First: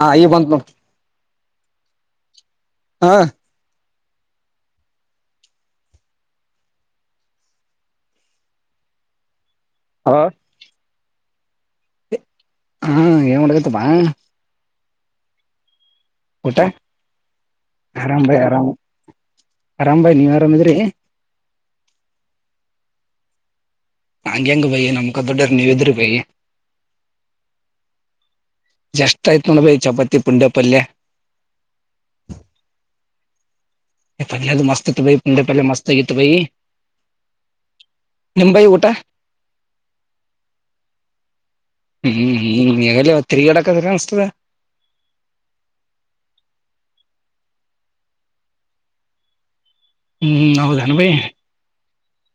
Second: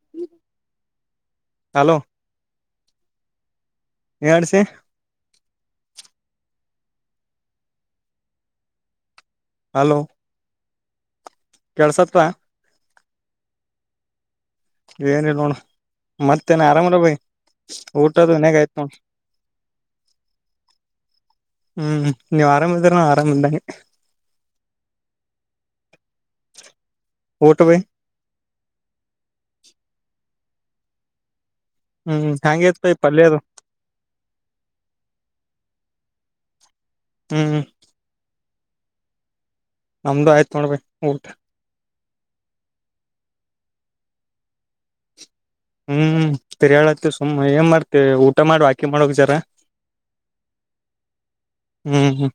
ಹಾ ಈ ಬಂತು ನೋಡು ಹಲೋ ಹಾ ಯಡ್ಸಿ ಹಲೋ ಕೆಳ್ಸತ್ವಾ ಹಾ ಏನ್ ಮಾಡಗತ್ತಪ್ಪಾ ಏನಿಲ್ಲ ನೋಣ ಊಟ ಆರಾಮ್ ಊಟದು ಭಾಯ ಮನ್ಯಾಗ ಆರಾಮ್ ಆಯ್ತ್ ನೋಡ್ ಆರಾಮ್ ಭಾಯಿ ನೀವ್ ಆರಾಮಿದ್ರಿ ಹ್ಮ್ ನೀವ್ ಆರಾಮಿದ್ರೆ ನ ಆರಾಮಿದ್ದಂಗೆ ನಂಗಗೆ ಅಂಗ ಬಯ ನಮಕ್ ದೊಡ ನೀ ಎದರು ಭೈ ಊಟ ಬೈ ಜಷ್ಟ್ ಆಯ್ತ ನೋಡ ಭೈ ಚಪಾತಿ ಪುಂಡ್ಯ ಪಲ್ಯ ಹ್ಮ್ ಹಂಗೆ ಇತ್ ಬೈ ಪಲ್ಯದು ಪಲ್ದು ಮಸ್ತತ್ತುು ಭೈ ಪುಂಢೆ ಪಲ್ಯ ಮಸ್ತ್ ಹಗಿತ್ತು ಭೈ ಹ್ಮ್ ನಿಮ್ಮ ಬೈ ಊಟ ನಮ್ದು ಆಯ್ತು ನೋಡ ಭೈ ಊಟ ಹ್ಮ್ ಹ್ಮ್ ತಿರುಗಾಡಕದ ಕಾಣಸ್ತದ ಹ್ಮ್ ತಿರಿಯಾಳತ್ ಸುಮ್ ಏನ್ ಮಾಡ್ತಿವಿ ಊಟ ಮಾಡ ವಾಕಿ ಮಾಡಕ್ ಜರ ಹ್ಮ್ ಹೌದಾನ ಭೈ ಹ್ಮ್ ಹ್ಮ್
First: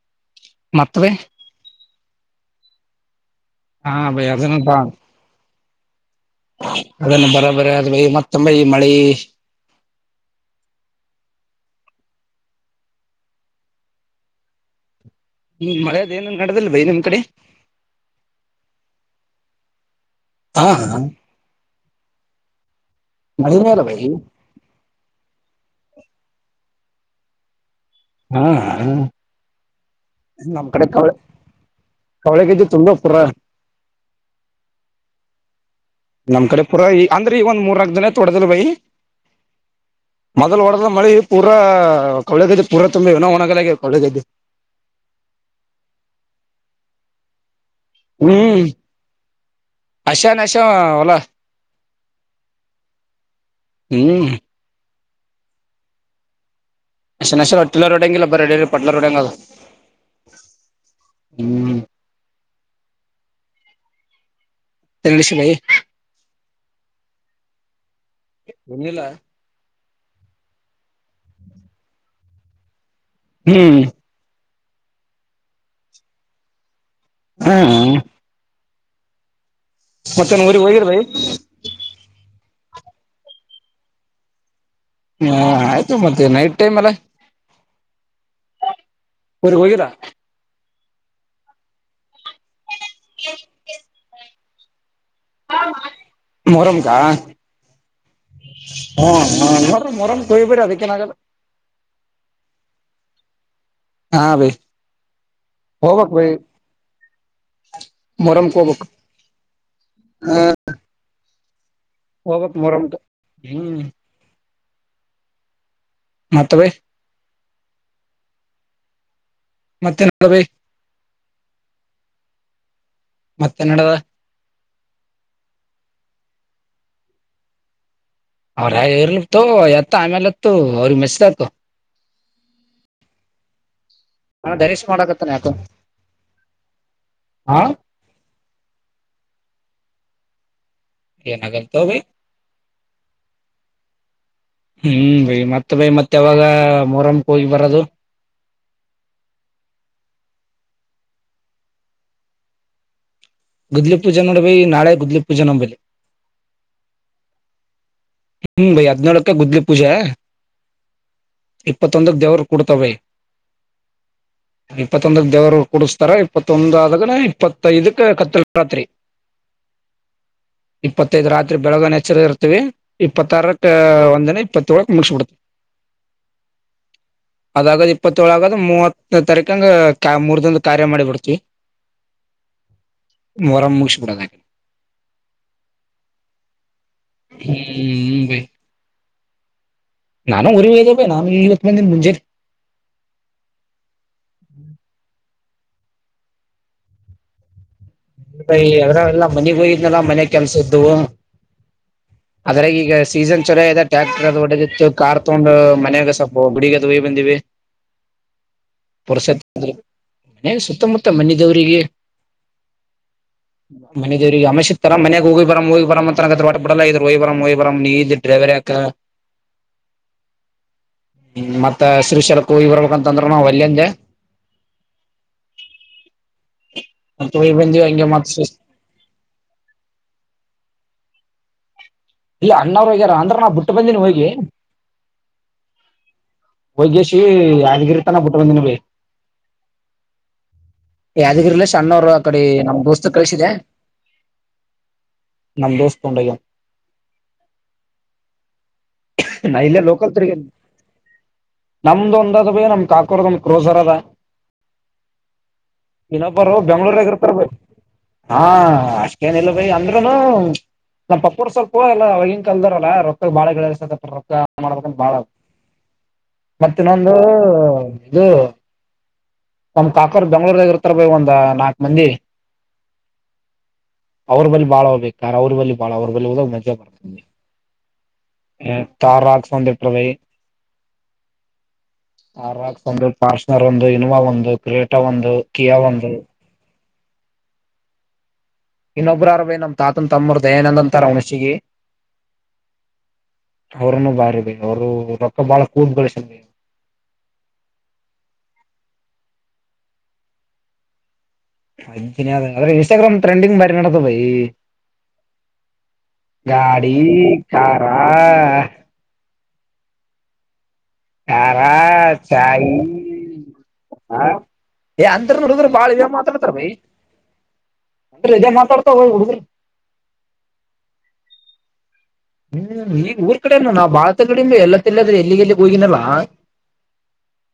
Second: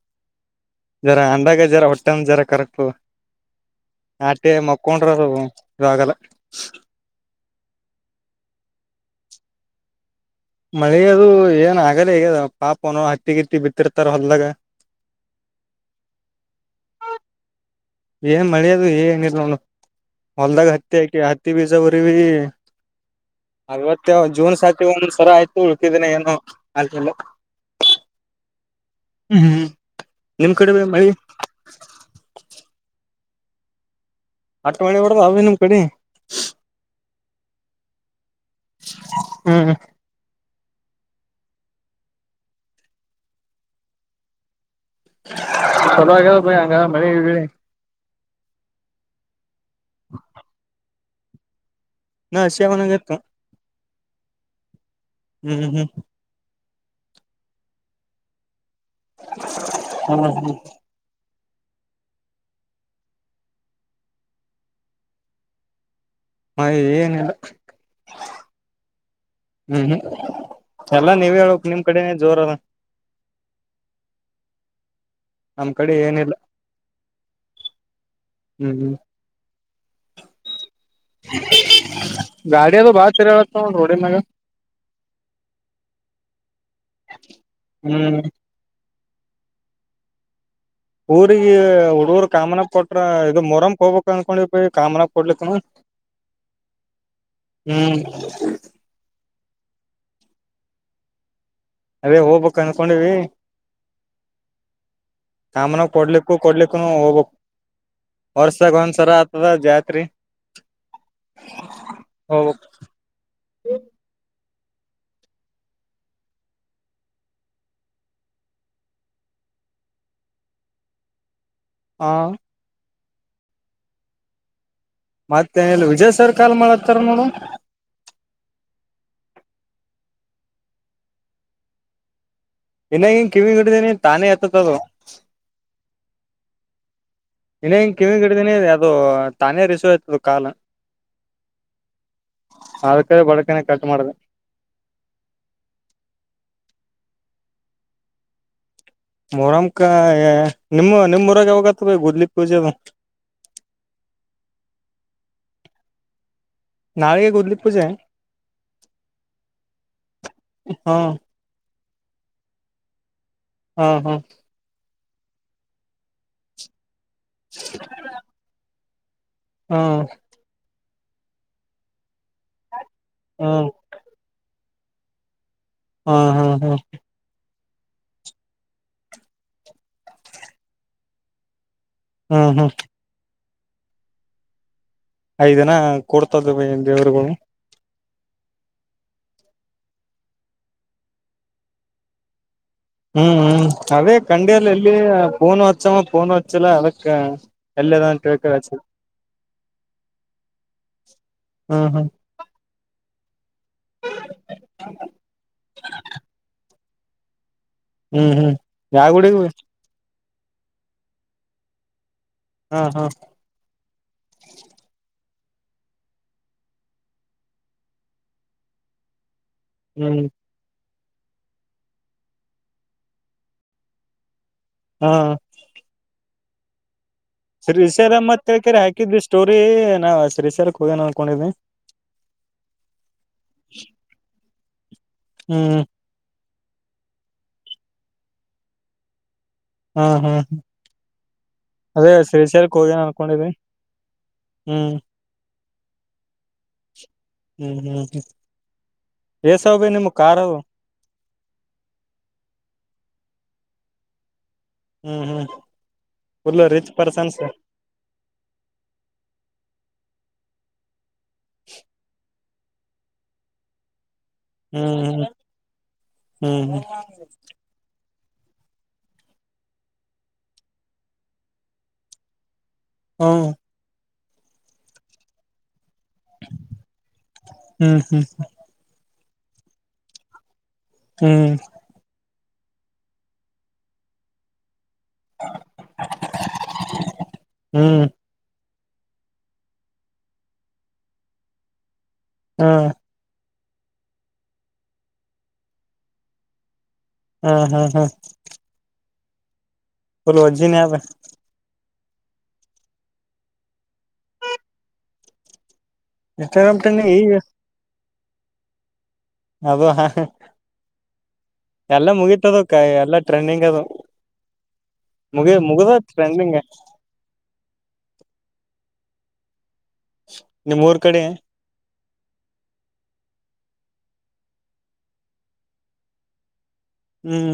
ಜರ ಅಂಡಾಗ ಜರ ಹೊಟ್ಟೆ ಜರ ಕರೆಕ್ಟ್ ಪ್ಪ ಹಾ ಆಟೆ ಮಕ್ಕೊಂಡ್ರ ಆಾಗಲ್ಲ ಅದನ್ನು ಬರ ರ ಅ ಮತ್ತಮ್ಮ ಮಳೆ ಮಳೆಯದು ಏನ್ ಆಗಲ್ಲ ಹೇದ ಪಾಪನೋ ಹತ್ತಿಗಿತ್ತಿ ಬಿತ್ತಿರ್ತಾರ ಹೊಲ್ದಾಗ ಹ್ಮ್ ಮಳೆದ ಏನನ್ ನಡದಲ್ ಬೈ ನಿಮ್ ಕಡೆ ಏನ್ ಮಳಿಯೋದು ಏಂಗಿಿಲ್ಲ ನೋು ಹಾ ಹೊಲ್ದಾಗ ಹತ್ತಿ ಆಯಕಿ ಹತ್ತಿ ಬೀಜ ಬರಿ ಭ ಮಳಿನೇ ಇಲ್ಲ ಬೈ ಅವತ್ತ ಜೂನ್ ಸಾತಿ ಒಂದ್ ಸರ ಆಯ್ತು ಉಳ್ಕಿದೀನ ಏನುೋ ಆಕಲ್ಲ ಹ್ಮ ನಿಮ್ ನಮ್ ಬೈ ಕಡೆ ಮಳಿ ಕವೆ ಕವಳೆಗ್ದು ತುಂಬ ಪ್ಪರ ಅಟ್ ಮಣಿ ಹೊಡದ ಅವೇ ನಿಮ್ ಕಡೆ ನಮ್ ಕಡೆ ಪುರಾ ಅಂದ್ರೆ ಈ ಒಂದ್ ಮೂರಗ್ ಜನ ಕೊಡದಲ್ಲ ಬೈ ಹ್ಮ್ ಮದ ಒಡ ಮಳಿ ಪೂರ ಕಳಗದ್ದೆ ಪೂರ ತುಂಬೆ ಇನ ಒಣಗ ಕಳಗೈದ್ದೆ ಚಲ ಪಿ ಅಂಗ ಮಳಿಿ ಹ್ಮ ಅಶಾ ನಶ ಒಲ್ಲಾ ನಾ ಶ್ಯಾಮಾನಗರ್ತ ಹ್ಮ್ ಹ್ಮ್ ಹ್ಮ್ ಹ್ಮ್ ಪೆಷ ಒಟ್ಟೆವರಡೆಬ್ಬರ ಹ್ಮ್ ಹ್ಮ್ ಹ್ಮ್ ತಳಷನಾಯ ಮ ಏನಿಲ್ಲ ಒನ್ನಿಲ್ಲ ಹ್ಮ್ ಹ್ಮ್ ಎಲ್ಲ ನೀವ್ ಹೇಕ್ ನಿಮ್ ಕಡೆನ ಜೋರ ಅಲ್ಲ ಹ್ಮ್ ನಮ್ಮ್ ಕಡೆ ಏನಿಲ್ಲ ಹ್ಮ ಹ್ಮ್ ಹ್ಮ ಮತ್ತೆ ಊರಿ ಹೋಗಿರ್ ಗಾಡಿ ಅದು ಬಾಳ ತೆರ ನ ರೋಡಿನಾಗ ಹಾ ಆಯ್ತು ಮತ್ತೆ ನೈಟ್ ಟೈಮ್ ಎಲ್ಲ ಹ್ಮ್ ಹರಿ ಹೋಗಿರಾ ಊಗ ಹುಡುಗರ್ ಕಾಮನ ಕೊಟ್ಟ ಇದು ಮೊರಮ ಹೋಗ್ಬೇಕ ಅಂದನ್ಕೊಂಡಿ ಕಾಮ ಮೊರಂಕಾ ಹ್ಮ್ ಹ್ಮ ಹ ಮರ ಮೊರಂ ಕಯಿಬರ ಅದಕ್ಕೆ ನಾಗಲ್ಲ ಅದೇ ಹೋಗ್ಬೇಕಕ್ ಅಂದಕೊಂಡಿವವಿ ಹಾ ಬೈ ಸಾಮನಾಗ ಹೋಗ್ಬಕ್ ಬೈ ಕೊಡ್ಲಿಕ್ಕೂ ಕೊಡ್ಲಿಕ್ಕನು ಹೋಗಕ್ ಮೊಹರಂಕ್ ವರ್ಷಗ ಹೋಗ್ಬಕ್ ಒಂದ್ಸರ ಆತದ ಜಾತ್ರಿ ಹೋಗತ್ ಹೋಗ್ಬಕ್ ಮೂರಟ ಹ್ಮ್ ಮಾ ತವೇ ಮತ್ತೆ ನಡುವೇ ಹಾ ಮತ್ತೆ ನಡದ ಮತ್ತೇನಲ್ಲಿ ವಿಜಯ್ ಸರ್ ಕಾಲ್ ಮಾಡತ್ತಾರ ನೋಡು ಅವ್ರ ಇರ್ಲತ ಎತ್ತ ಆಮೇಲೆ ಎತ್ತು ಅವ್ರಿಗೆ ಮೆಸದಾತು ಇನ್ನಾಗನ್ ಕಿವಿಡಿದೀನಿ ತಾನೇ ಆತಕ್ದು ಧರೀಶ್ ಮಾಡಕತ್ತಾನ ಯಾಕೋ ಹಾ ಇನ್ನ ಹಂಗ ಕಿವಿ ಹಿಡಿದೀನಿ ಅದು ತಾನೇ ರಿಸ್ಯ್ತದ ಕಾಲ ಏನಗಲ್ ತ ಭ ಅದಕಡೆ ಬಡಕನೆ ಕಟ್ ಮಾಡ್ರ ಹ್ಮ್ ಬೈ ಮತ್ತ ಬೈ ಮತ್ತೆ ಯಾವಾಗ ಮೊರಮಕ್ ಹೋಗಿ ಬರದು ಮೊರಮಕ ನಿಮ್ಮ ನಿಮ್ಮ್ರಗೆ ಹೋಗತ್ತ ಬ ಗದ್ಲಿ ಪೂಜೆ ಗುದ್ಲಿ ಪೂಜೆ ನೋಡಬ ನಾಳೆ ಗುದ್ಲಿ ಪೂಜೆ ನಂಬಲ್ಲಿ ನಾಳೆಗೆ ದ್ಲಿ ಪೂಜೆ ಹ್ಮ್ ಬೈ ಹದ್ಿನಾಳುಕ ಗುದ್ಲಿ ಪೂಜಾ ಹಾ ಇಪ್ಪತ್ತೊಂದಕ್ಕೆ ದೇವರು ಕೊಡ್ತವೆ ಹ್ಮ್ ಹ್ಮ್ ಇಪ್ಪತ್ತೊಂದಕ್ ದೇವರರು ಕುಡಸ್ತಾರ ಇಪ್ಪತ್ತೊಂದ ಆದಾಗ ಇಪ್ಪತ್ತ ಇದುಕ್ಕೆ ಕತ್ತ ರಾತ್ರಿ ಹಾ ಇಪ್ಪತ್ತೈದ ರಾತ್ರಿ ಬೆಳಗನ ಎಚ್ಚರದ ಇರ್ತೀವಿ ಇಪ್ಪತ್ತ ಹಾ ಆಾರಕ್ಕೆ ಒಂದನ ಇಪ್ಪತ್ ವಳಕ ಮುಷಡತ ಹ್ಮ ಹಾ ಹಾ್ ಅದಾಗದ್ ಇಪ್ಪತ್ತಏಳಗದ್ ಮೂವತ್ತ ತಾರೀಕಂಗ ಮೂರ್ ದಂದು ಕಾರ್ಯ ಮಾಡಿ ಬಿಿಡ್ತಿವಿ ಹ್ಮ್ ಹ್ಮ್ ಮರಂ ಮುಷಿ ಪಕೆ ಐದಿನ ಕೊಡ್ತದ ದೇವರುಗಳು ಹ್ಮ್ ಮುಂಬೈ ನಾನು ಒ ವಯದಪಿ ನಾನು ಇವತ್ತ ಮಂದಿನ ಮುಂಜೆರಿ ಹ್ಮ್ ಹ್ಮ್ ಅದೇ ಕಂಡಿಯಲ್ಲ ಎಲ್ಲಿ ಫೋನ್ ವಚಾಮ ೋನ್ ವಚ್ಚಲ್ಲ ಅಳಕ್ಕ ಎಲ್ಲ ಮನೆಗ್ ಹೋಗಿದ್ನಲ್ಲ ಮನೆ ಕೆಲ್ಸ ಇದ್ದವು ಹ್ಮ್ ಹ್ಮ್ ಅದ್ರಾಗ ಈಗ ಸೀಜನ್ ಚದೆ ಟ್ರ್ಯಾಕ್ಟರ್ ಅದು ಒಡದಿತ್ತು ಕಾರ್ ತೊಂಡು ಮಯಾಗ ಸೊಪ್ಪ ಗುಡಗ ಬಂದಿವ ಹ್ಮ್ ಹ್ಮ್ ಯಾ ಗುಡಿಗ್ ಹೋಗ್ ಮ ಸುತ್ತಮುತ್ತ ಮನ ದವ್ರರಿಗೆ ಹಾ ಹಾ ಮನೆದೇವ್ರಿಗೆ ಇತ್ತಲ್ಲ ಮನೆ ಹೋಗಿ ಬರಂ ಹೋಗಿ ಬರಂ ಅಂತ ಅನಕತಿದ್ರು ಒಟ್ಟ ಬಿಡಲ್ಲ ಆಗಿದ್ರು ಹೋಗಿ ಬರಂ ಹೋಗಿ ಬರಂ ನೀ ಇದೀ ಡ್ರೈವರ್ ಯಕ ಹ್ಮ್ ಹ್ಮ ಮತ್ತ ಶೀಷಲಕು ಇ್ರಬೇಕ ಅಂತಂದ್ರರು ನಾ ವಲ್ಯ ಅಂದೆ ಹಾ ಮತ್ ಹೋಗಿ ಬಂದಿವಿ ಹಂಗೆ ಶ್ರೀಶೈಲಂ ಮತ್ ಸುಸ್ ಅಂತ ಹಾಕಿದ್ದಿ ಸ್ಟೋರಿ ನಾವ ಶ್ರೀಶರ್ ಹೊಗ್ಯನ ಅನ್ಕೊಂಡಿದ್ವಿ ಇಲ್ಲ ಅಣ್ಣವ್ರು ಹಗ್ಯಾರ ಅಂದ್ರ ನಾ ಬಿಟ್ಟು ಬಂದನಿ ಹೋಗಿ ಹ್ಮ್ ವಗೇಶಿ ಯಾದಗಿರಿ ತಾನ ಬಿುಟ್ಟು ಬಂದಿನ ಬೈ ಹ್ಮ್ ಹ್ಮ್ ಹ್ಮ ಯಾದಗಿರಿಲ್ಲ ಸ ಅಣ್ಣವರು ಆ ಕಡೆ ನಮ್ ಹೋಗ್ಯನ ದೋಸ್ತ್ ಕಳಿಸಿದೆ ಅನ್ಕೊಂಡಿದ್ವಿ ಹ್ಮ್ ನಮ್ ದೋಸ್ತ ತೊಗೊಂಡು ಹೊಗ್ಯನ ಹ್ಮ್ ಹ್ಮ್ ನಾ ಎಸವ್ ಇಲ್ಲೇ ಭ ನಿಮ್ ಲೋಕಲ್ ತಿರುಗ ಕಾರ್ ಅವು ನಮ್ದು ಒಂದ ಸಭಯ ನಮ್ ಕಾಕೋರ್ದ ನಮ್ ಕ್ರೋಸರ್ ಅದ ಹ್ಮ್ ಹ್ಮ್ ಇನ್ನೊಬ್ಬರು ಫುಲ್ ರಿಚ್ ಬೆಂಗ್ಳೂರಗ ಇರ್ತಾರ ಪರ್ಸನ್ಸ್ ಬೈ ಹಾ ಅಷ್ಟೇನಿಲ್ಲ ಭೈ ಅಂದ್ರೆ [unintelligible] ನಮ್ಮ ಪಪೋರ್ ಸ್ವಲ್ಪ ಎಲ್ಲ ಅವವಾಗಿ [unintelligible] ಮಾಡಬೇಕ ಬಾಳ ಆ ಹ್ಮ್ ಹ್ಮ್ ಮತ್ತ ಇನ್ನೊಂದು ಇದು ನಮ್ ಕಾಕೋರ್ ಬೆಂಗ್ಳೂರಾಗ ಇರ್ತಾರ ಬ ಒಂದ ನಾಕು ಮಂದಿ ಹ್ಮ್ ಅವ್ರ ಬಳಿ ಬಾಳ ಹೋಗ್ಬೇಕ್ರ ಅವ್ರ ಬಳಿ ಬಳ ಅವರು ಬೆಲ್ಲುವದ ಉಮಜಾ ಪತಿ ಹ್ಮ್ ಹ್ಮ್ ಹ ತಾರಾ ಸಂದಿ ಪ್ರದ ಹ್ಮ್ ಆರಾಕ್ಸ್ ಒಂದು ಪಾರ್ಸನರ್ ಒಂದು ಇನೋವಾ ಒಂದು ಕ್ರೇಟ್ ಊಟ ಒಂದು ಕಿಯಾ ಒಂದು ಹ್ಮ್ ಇನ್ನೊಬ್ರಾರವೇ ನಮ ತಾತನ ತಮ್ಮರು ದಯಾನಂದ ಅಂತಾರ ಉಣಸಗಿ ಹ್ಮ ಅವ್ರನ್ನು ಬಾರಿ ಬೆ ಅವರು ರೊಕ್ಕ ಬಾಳ ಕುಡಿ ಗಳಿಸ್ಯರ ಹ್ಮ್ ಹ್ಮ್ ಹ್ಮ್ ಬಲು ಒಜ್ಜಿನೆ ಅದ ಒಜ್ಜಿನೆ ಅದ ಇನ್ಸ್ಟಾಗ್ರಾಮ್ ಟ್ರೆಂಡಿಂಗ್ ಬಾರಿ ನಡದಾದ ಇ ಇನ್ಸ್ಟಾಗ್ರಾಮ್ ಗಾಡಿ ಟ್ರೆಂಡಿಂಗ್ ಈಗ ಕಾರ ಆಹಾ ಅದು ಅಹಃ [unintelligible] ಕಾರ ಚಾಯ ಎಲ್ಲಾ ಟ್ರೆಂಡಿಂಗ್ ಅದು ಹ ಯೇ ಅಂದ್ರ ಮುಗಿ ಹುಡುಗರು ಬಾಳ ಮುಗ್ದ ಇ ಮಾತಾಡ್ತಾರೆ ಟ್ರೆಂಡಿಂಗ್ ಬೆ ಅಂದ್ರ ಇ [unintelligible] ಮಾತಾಡ್ತಾರ ಹುಡುಗರ [unintelligible] ನಿಮ್ಮೂರ್ ಕಡೆ ಈಗ ಊರ ಕಡೆ ಏನ್ ನಾ ಬಾಳ ತಿರಗಾಡಿನಿ [unintelligible] ಎಲ್ಲಿ ಅಂತಿ ಅಲ್ಲಿ ಎಲ್ಲಿ ಎಲ್ಲಿಗೆ ಹೋಗಿನಲ್ಲ ಹ್ಮ್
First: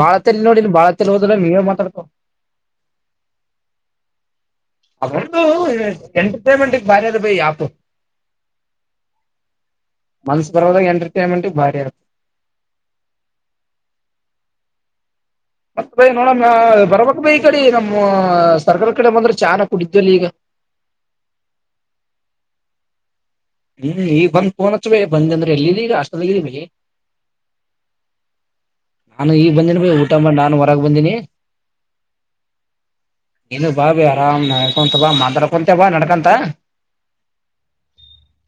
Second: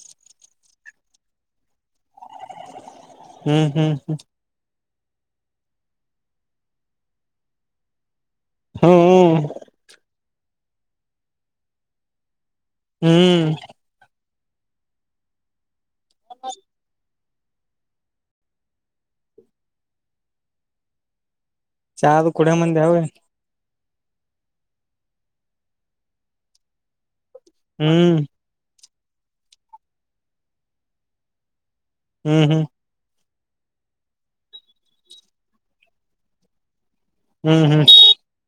ಬಾಳ ತಲ್ಲಿ ನೋಡಿನಿ ಬಾಳ [unintelligible] ನೀವೇ ಮಾತಾಡ್ತಾವು ಹ್ಮ್ ಹ್ಮ್ ಅವ ಇರ್ತಾವು ಎಂಟರ್ಟೈನ್ಮೆಂಟ್ ಬಾರಿಬೈ ಯಪು ಹ್ಮ್ ಹೂ [unintelligible] ಬರೋದಾಗ ಎಂಟರ್ಟೈನ್ಮೆಂಟ್ ಭಾರಿ ಆತೆ ಹ್ಮ್ ಮತ್ತ [unintelligible] ನೋಡಣ ಬರಬಕು ಈ [unintelligible] ಕಡೆ ನಮ್ಮ ಸರ್ಕಾರಲ್ ಕಡೆ ಬಂದ್ರೆ ಚಾನ ಕುಡಿತಿದ್ದಿಯಲ್ ಈಗ ಚಾ ಅದು ಕುಡಿಮು ಅಂದೇ [unintelligible] ಹೂ ಹೀಗ ಬಂದ್ ಫೋನ್ ಅಚ್ಚ ಬೆ ಬಂದೇದ್ರ ಎಲ್ಲಿ ಅದಿ ಹಾಸ್ಟೆಲ್ [unintelligible] ದಾಗ ಅದಿರಿ ಹ್ಮ್ ನಾನು ಈಗ ಬಂದೀನಿ ಬಯ ಊಟ ಮಾಡಿ ನಾನು ಹೊರಗ ಬಂದೀನಿ ಹ್ಮ್ ಹ್ಮ್ ನೀನು ಬಾ ಬೆ ಆರಾಮ ನಡಕೊಂತ ಬಾ ಮಾತಾಡ್ಕೊಂತ ಬಾ ನಡ್ಕೊಂತ ಹ್ಮ್ ಹ್ಮ್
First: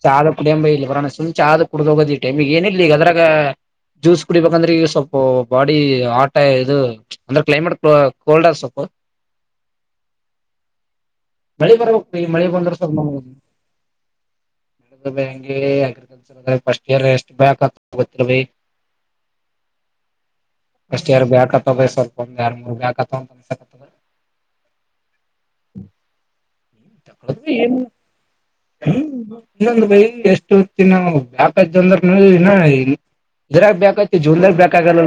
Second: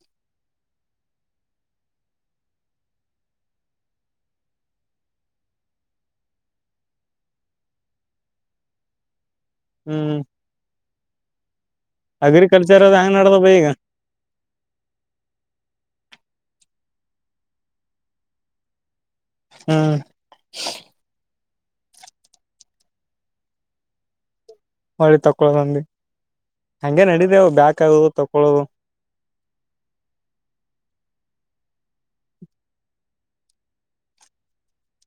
ಚಾದ ಕುಡಿಯಂಬ ಇ ಬರೋ ಸುಮ್ ಚ ಆದ್ ಕುಡ್ದ ಹೋಗೋದ ಈ ಟಮ [unintelligible] ಈಗ ಏನಿಲ್ಲ ಈಗ ಅದ್ರಾಗ ಜ್ಯಸ್ ಕುಡಿಬೇಕಂದ್ರ ಈಗ ಸ್ವಲ್ಪ ಇ ಬಾಡಿ ಹಾಟ್ ಇದು ಅಂದ್ರೆ ಕ್ಲೈಮೇಟ್ ಕೋಲ್ಡ್ ಅದ ಸ್ವಲ್ಪು ಹ್ಮ್ ಮಳೆ ಬರ್ಬೇಕೀ ಮಳೆ ಬಂದ್ರ ಅಗ್ರಿಕಲ್ಚರ್ ಅದ ಸ್ವಲ್ಪ ಹೆಂಗ್ ನಡ್ದ ಬ ಈಗ [unintelligible] ಬೆಳಿಗಳು [unintelligible] ಫಸ್ಟ್ ಇಯರ್ ಎಸ್ಟ್ ಬ್ಯಾಕ್ ಹೋಗತಿರ್ವಿ ಹ್ಮ್ ಅಷ್ಟ [unintelligible] ಯಾರು ಬ್ಯಾಕಪ್ ಸ್ವಲ್ಪ [unintelligible] ಒಳ್ಳಿ ತಕ್ಕೋಳ್ಳುದು [unintelligible] ಹಂಗೆ ನಡಿದೆ ಅದು ಬ್ಯಾಕ್ ಆಗುದು ತಕ್ಕೋಳ್ಳೋದ್ ಹ್ಮ್ ಇನ್ನೊಂದು ಬೈ ಎಷ್ಟೋತ್ತು ನಾವು [unintelligible] ಇನಾ ಇದರಾಗ ಬ್ಯಾಕ್ ಆಗ್ತಿವಿ ಜೀವನದಾಗ ಬ್ಯಾಕ್ ಆಗಲ್ಲ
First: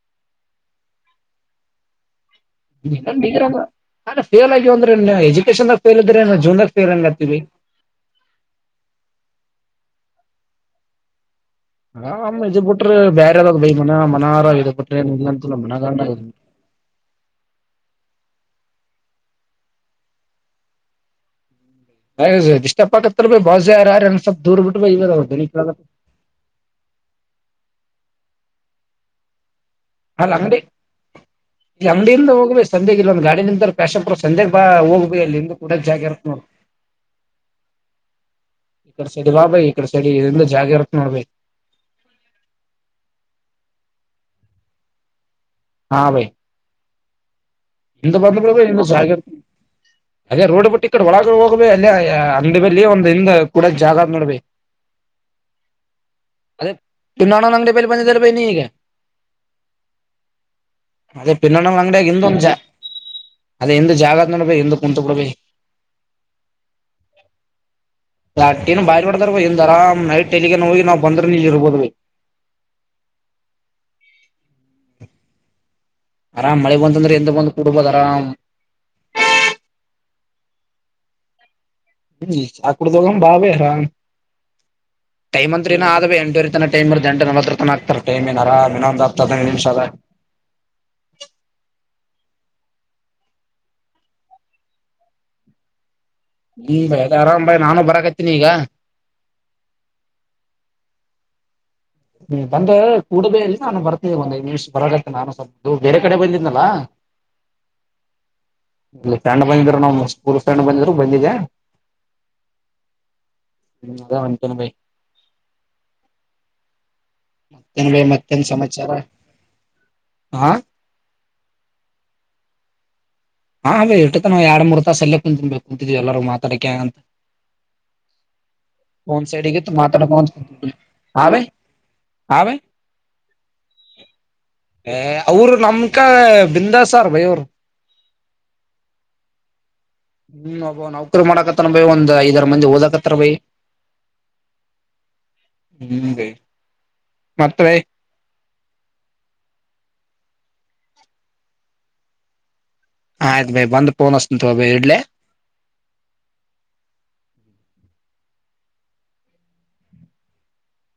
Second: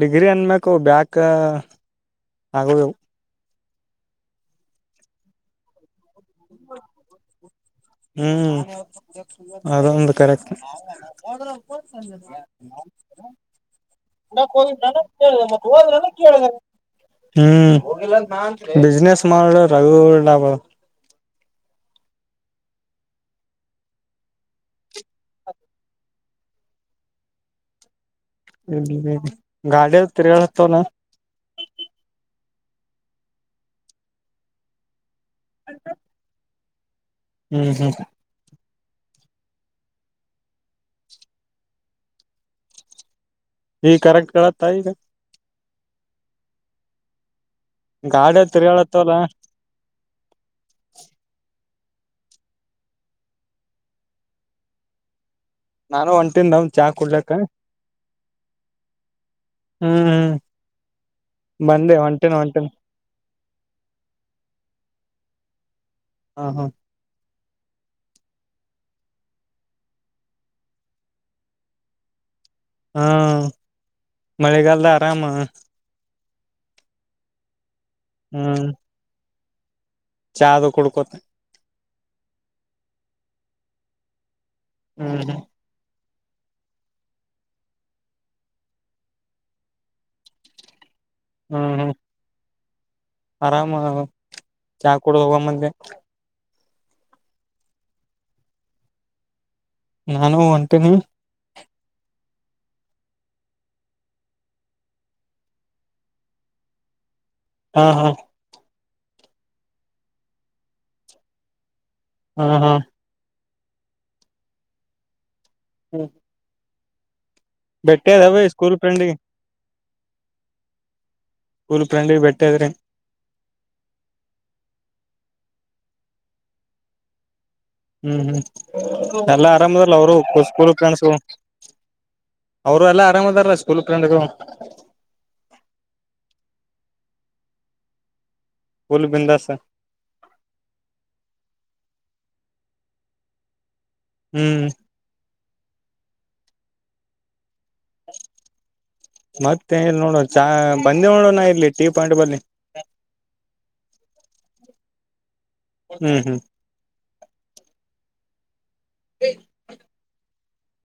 ಡಿಗ್ರಿ ಅನ್ಮಕ ಬ್ಯಾಕ್ ಆಗವು [unintelligible] ಅಲ್ಲ [unintelligible] ಫಲ್ ಆಗಿ ಅ್ರ ಎಜುಕೇಶನ್ ಫಲ್ ಹ್ಮ್ ಅದೊಂದು ಕರೆಕ್ಟ್ ಹ ಅಮ್ಮ ಇದ್ ಬಿಟ್ರೆ ಬೇರೆ ಯಾವಾಗ ಬೈ ಮನ ಮನರ ಇದ ಬಿಟ್ರೆ ಏನ್ ಇಲ್ಲಂತಲ್ಲ ಮನಗಟ ಬಿಸ್ಿನನೆಸ್ ಮಾಡ ರಗಬ ಷ್ಟಪ್ಪ ಬ ಜ ಯಾರಾರ ಸ ದೂರ ಬಿಟ ಇ ಹ್ಮ ಹ್ಮ ಹಲ್ಲಿ ಅಂಗಡಿ ಅಂಗಡಿಯಿಂದ ಹೋಗ್ಬೇಕ ಸಂಂದೆ ಇಲ್ಲ ಒಂದ್ ಗಾಡಿ ನಿಿಂದಂತ ಕ್ಯಾಶಪ ಸಂಜೆಗ್ ಬಾ ಹೋಗ್ಿ ಅಲ್ಲಿ ಇಂದು ಕೂಡ ಜಾಗ ಇರತ್ತ ನೋಡ ಹ್ಮ್ ಹ್ಮ್ ಇಡೆ ಸಡಿ ಬಾ ಭಿ ಇಡೆ ಸಡಿ ಇದರಿಂದ ಜಾಗ ಇರುತ್ ನೋಡ್ ಭಿ ಈ ಕರೆಕ್ಟ್ ಕತ್ತಾ ಈಗ ಹಾ ಭೈ ಎ ಬದಲ ಗಾಡಿಯಲ್ಲಿ ಪ್ರಾವ ಎ ತಿರ್ಗಾಳತ್ತವಲ್ಲ ಸಾಗರ್ ಅದ ರೋಡ್ ಬಿಟ್ಟ ಕಡೆ ಒಳ ಅಲ್ಲಿ ಅಂದ ಬಲ್ಲಿ ಒಂದ್ ಹಿಂದ ಕೂಡ ಜಾಗ ನೋಡ್ಬೇಕ ನಾನು ಹೊಂಟಿನ್ ನಮ್ ಅದೇ ಚಾ ಕುಡ್ಲಕ್ಕ ಪನ್ನಣ ಅಂಗಡೆ ಪ ಪರಪ ನೀಗ ಹ್ಮ್ ಅದೇ ಪನ್ನಣ ಬಂದೆ ಅಂಗಡ ಹೊಂಟೇನ್ ಹೊಂಟೇನ್ ಅದ ಎಂದ ಜಾಗತ್ ನೋಡಬಿ ಎಂದ ಕುಂಂತ ಬಿಡ್ಬಿ ಹಾ ಹಾ ನ್ ಬಾಯ ಕೊತಾರ ಇಂದು ಆರಾಮ್ ನೈಟ್ ಎಲ್ಲಿಗೆ ಹೋಗಿ ನಾವವು ಬಂದ್ರೆ ನೀಲ್ ಇರ್ಬೋದು ಬ ಹಾ ಮಳೆಗಾಲದ ಆರಾಮ ಆರಾಮ್ ಮಳೆ ಬಂದ್ರೆ ಎ ಬಂದು ಬಬಲರಾಮ ಚಾದು ಕುಡ್ಕೊತೆ ಹ್ಮ ಆಕಡೆ ತಕ ಬಬ ಹರಾಮ ಹ್ಮ್ ಹ್ಮ್ ೈ ಮತ್ರಿನ ಆದದ ಎಂಟತ ಟೈಮ್ ಎಂಟ ನಲತನ ಆಗ್ತಾರೆ ಟೈಮ್ಏನರಾಮ ಇೊಂದ ಆಗ್ತದ ಹ ನಿಮಿಷದ ಹ್ಮ್ ಹ್ಮ್ ಆರಾಮ ಚಾ ಕೂಡ ಹೋಗ ಮಧ್ಯೆ ಹ್ಮ್ ಬಾಯ್ ಅದ ಆರಾಮ್ ಬಾಯಿ ನಾನು ಬರಕತೀನಿ ಈಗ ನಾನು ಒಂಟನಿ ಬಂದ ಕೂಡುಬೇ ಅಲ್ಲಿ ನಾನು ಬರ್ತೇನೆ ಒಂದ್ ಐ್ ನಿಮಿಷ ಬರಗತ್ತ ನಾನು ಸ್ವಲ್ ಬೇರೆ ಕಡೆ ಬಂದನಲ್ಲ ಹಾ ಹಾ ಇ ಫ್ರೆಂಡ್ ಬಂದಿದ್ರು ನಾ್ ಸ್ಕೂಲ್ ಫ್ರೆಂಡ್ ಬಂದಿದ್ರು ಬಂದಿದೆ ಹ್ಮ ಹಾ ಹ್ಮ ಅ ಅಂಂತನ ಭೈ ಹ್ಮ್ ಮತ್ತೇನ್ ಬೈ ಭೇಟ್ಟೆ ಹವೆ ಸ್ಕೂಲ್ಫ್ರೆಂಡಿಗೆ ಹ ಸ್ೂಲ್ ್ರೆಂಡ್ ಬೆಟ್ಟೆದ್ರೆ ಹಾ ಬ ಇಟ್ಟು ತ ನಾವು ಎರಡ್ ಮೂರ್ ತಾಸ ಸಲ್ಲೇ ಕುಂತನ್ಬೇಕು ಕುಂತಿದೀವಿ ಎಲ್ಲರೂ ಮಾತಾಡಕ ಅಂತ ಹ್ಮ್ ಹ್ಮ್ ಒಂದ್ ಎಲ್ಲಾ ಸೈಡ್ಗಿತ್ತು ಆರಾಮ್ದಾರಲ್ಲ ಅವರು ಮಾತಾಡ್ಕೊಂತ ಸ್ಕೂಲ್ ಕುಂತಿದ್ವಿ ಫ್ರೆಂಡ್ಸು ಹಾ ಬೈ ಹಾ ಬೈ ಅವರು ಎಲ್ಲಾ ಆರಾಮ್ದಾರಲ್ಲ ಸ್ಕೂಲ್ ಫ್ರೆಂಡ್ು ಸರ್ಮಯ ಅವ ಸ್ಕೂಲ್ ಬಿಂದಾಸ್ ಹ್ಮ್ ಅಬ ನೌಕರಿ ಮಾಡಕ ಭ ಒಂದ್ ಐದಾರರ ಮಂದಿ ಓದಕತ್ತಾರ ಭೈಿ ಹ್ಮ್ ಹ್ಮ ಮತ್ರ ಮತ್ತೆ ನೋಡೋಣ ಚ ಬಂದೇ ನೋಡೋಣ ಇರ್ಲ್ಲಿ ಟೀ ಪಾಯಿಂಟ್ ಬಳಿ ಆ ಆಯ್ತು ಭಿ ಬಂದ್ ಪೋನ್ಸ್ ತ ಭ ಇಡ್ಲೆ ಹ್ಮ್ ಹ್ಮ್ ಹ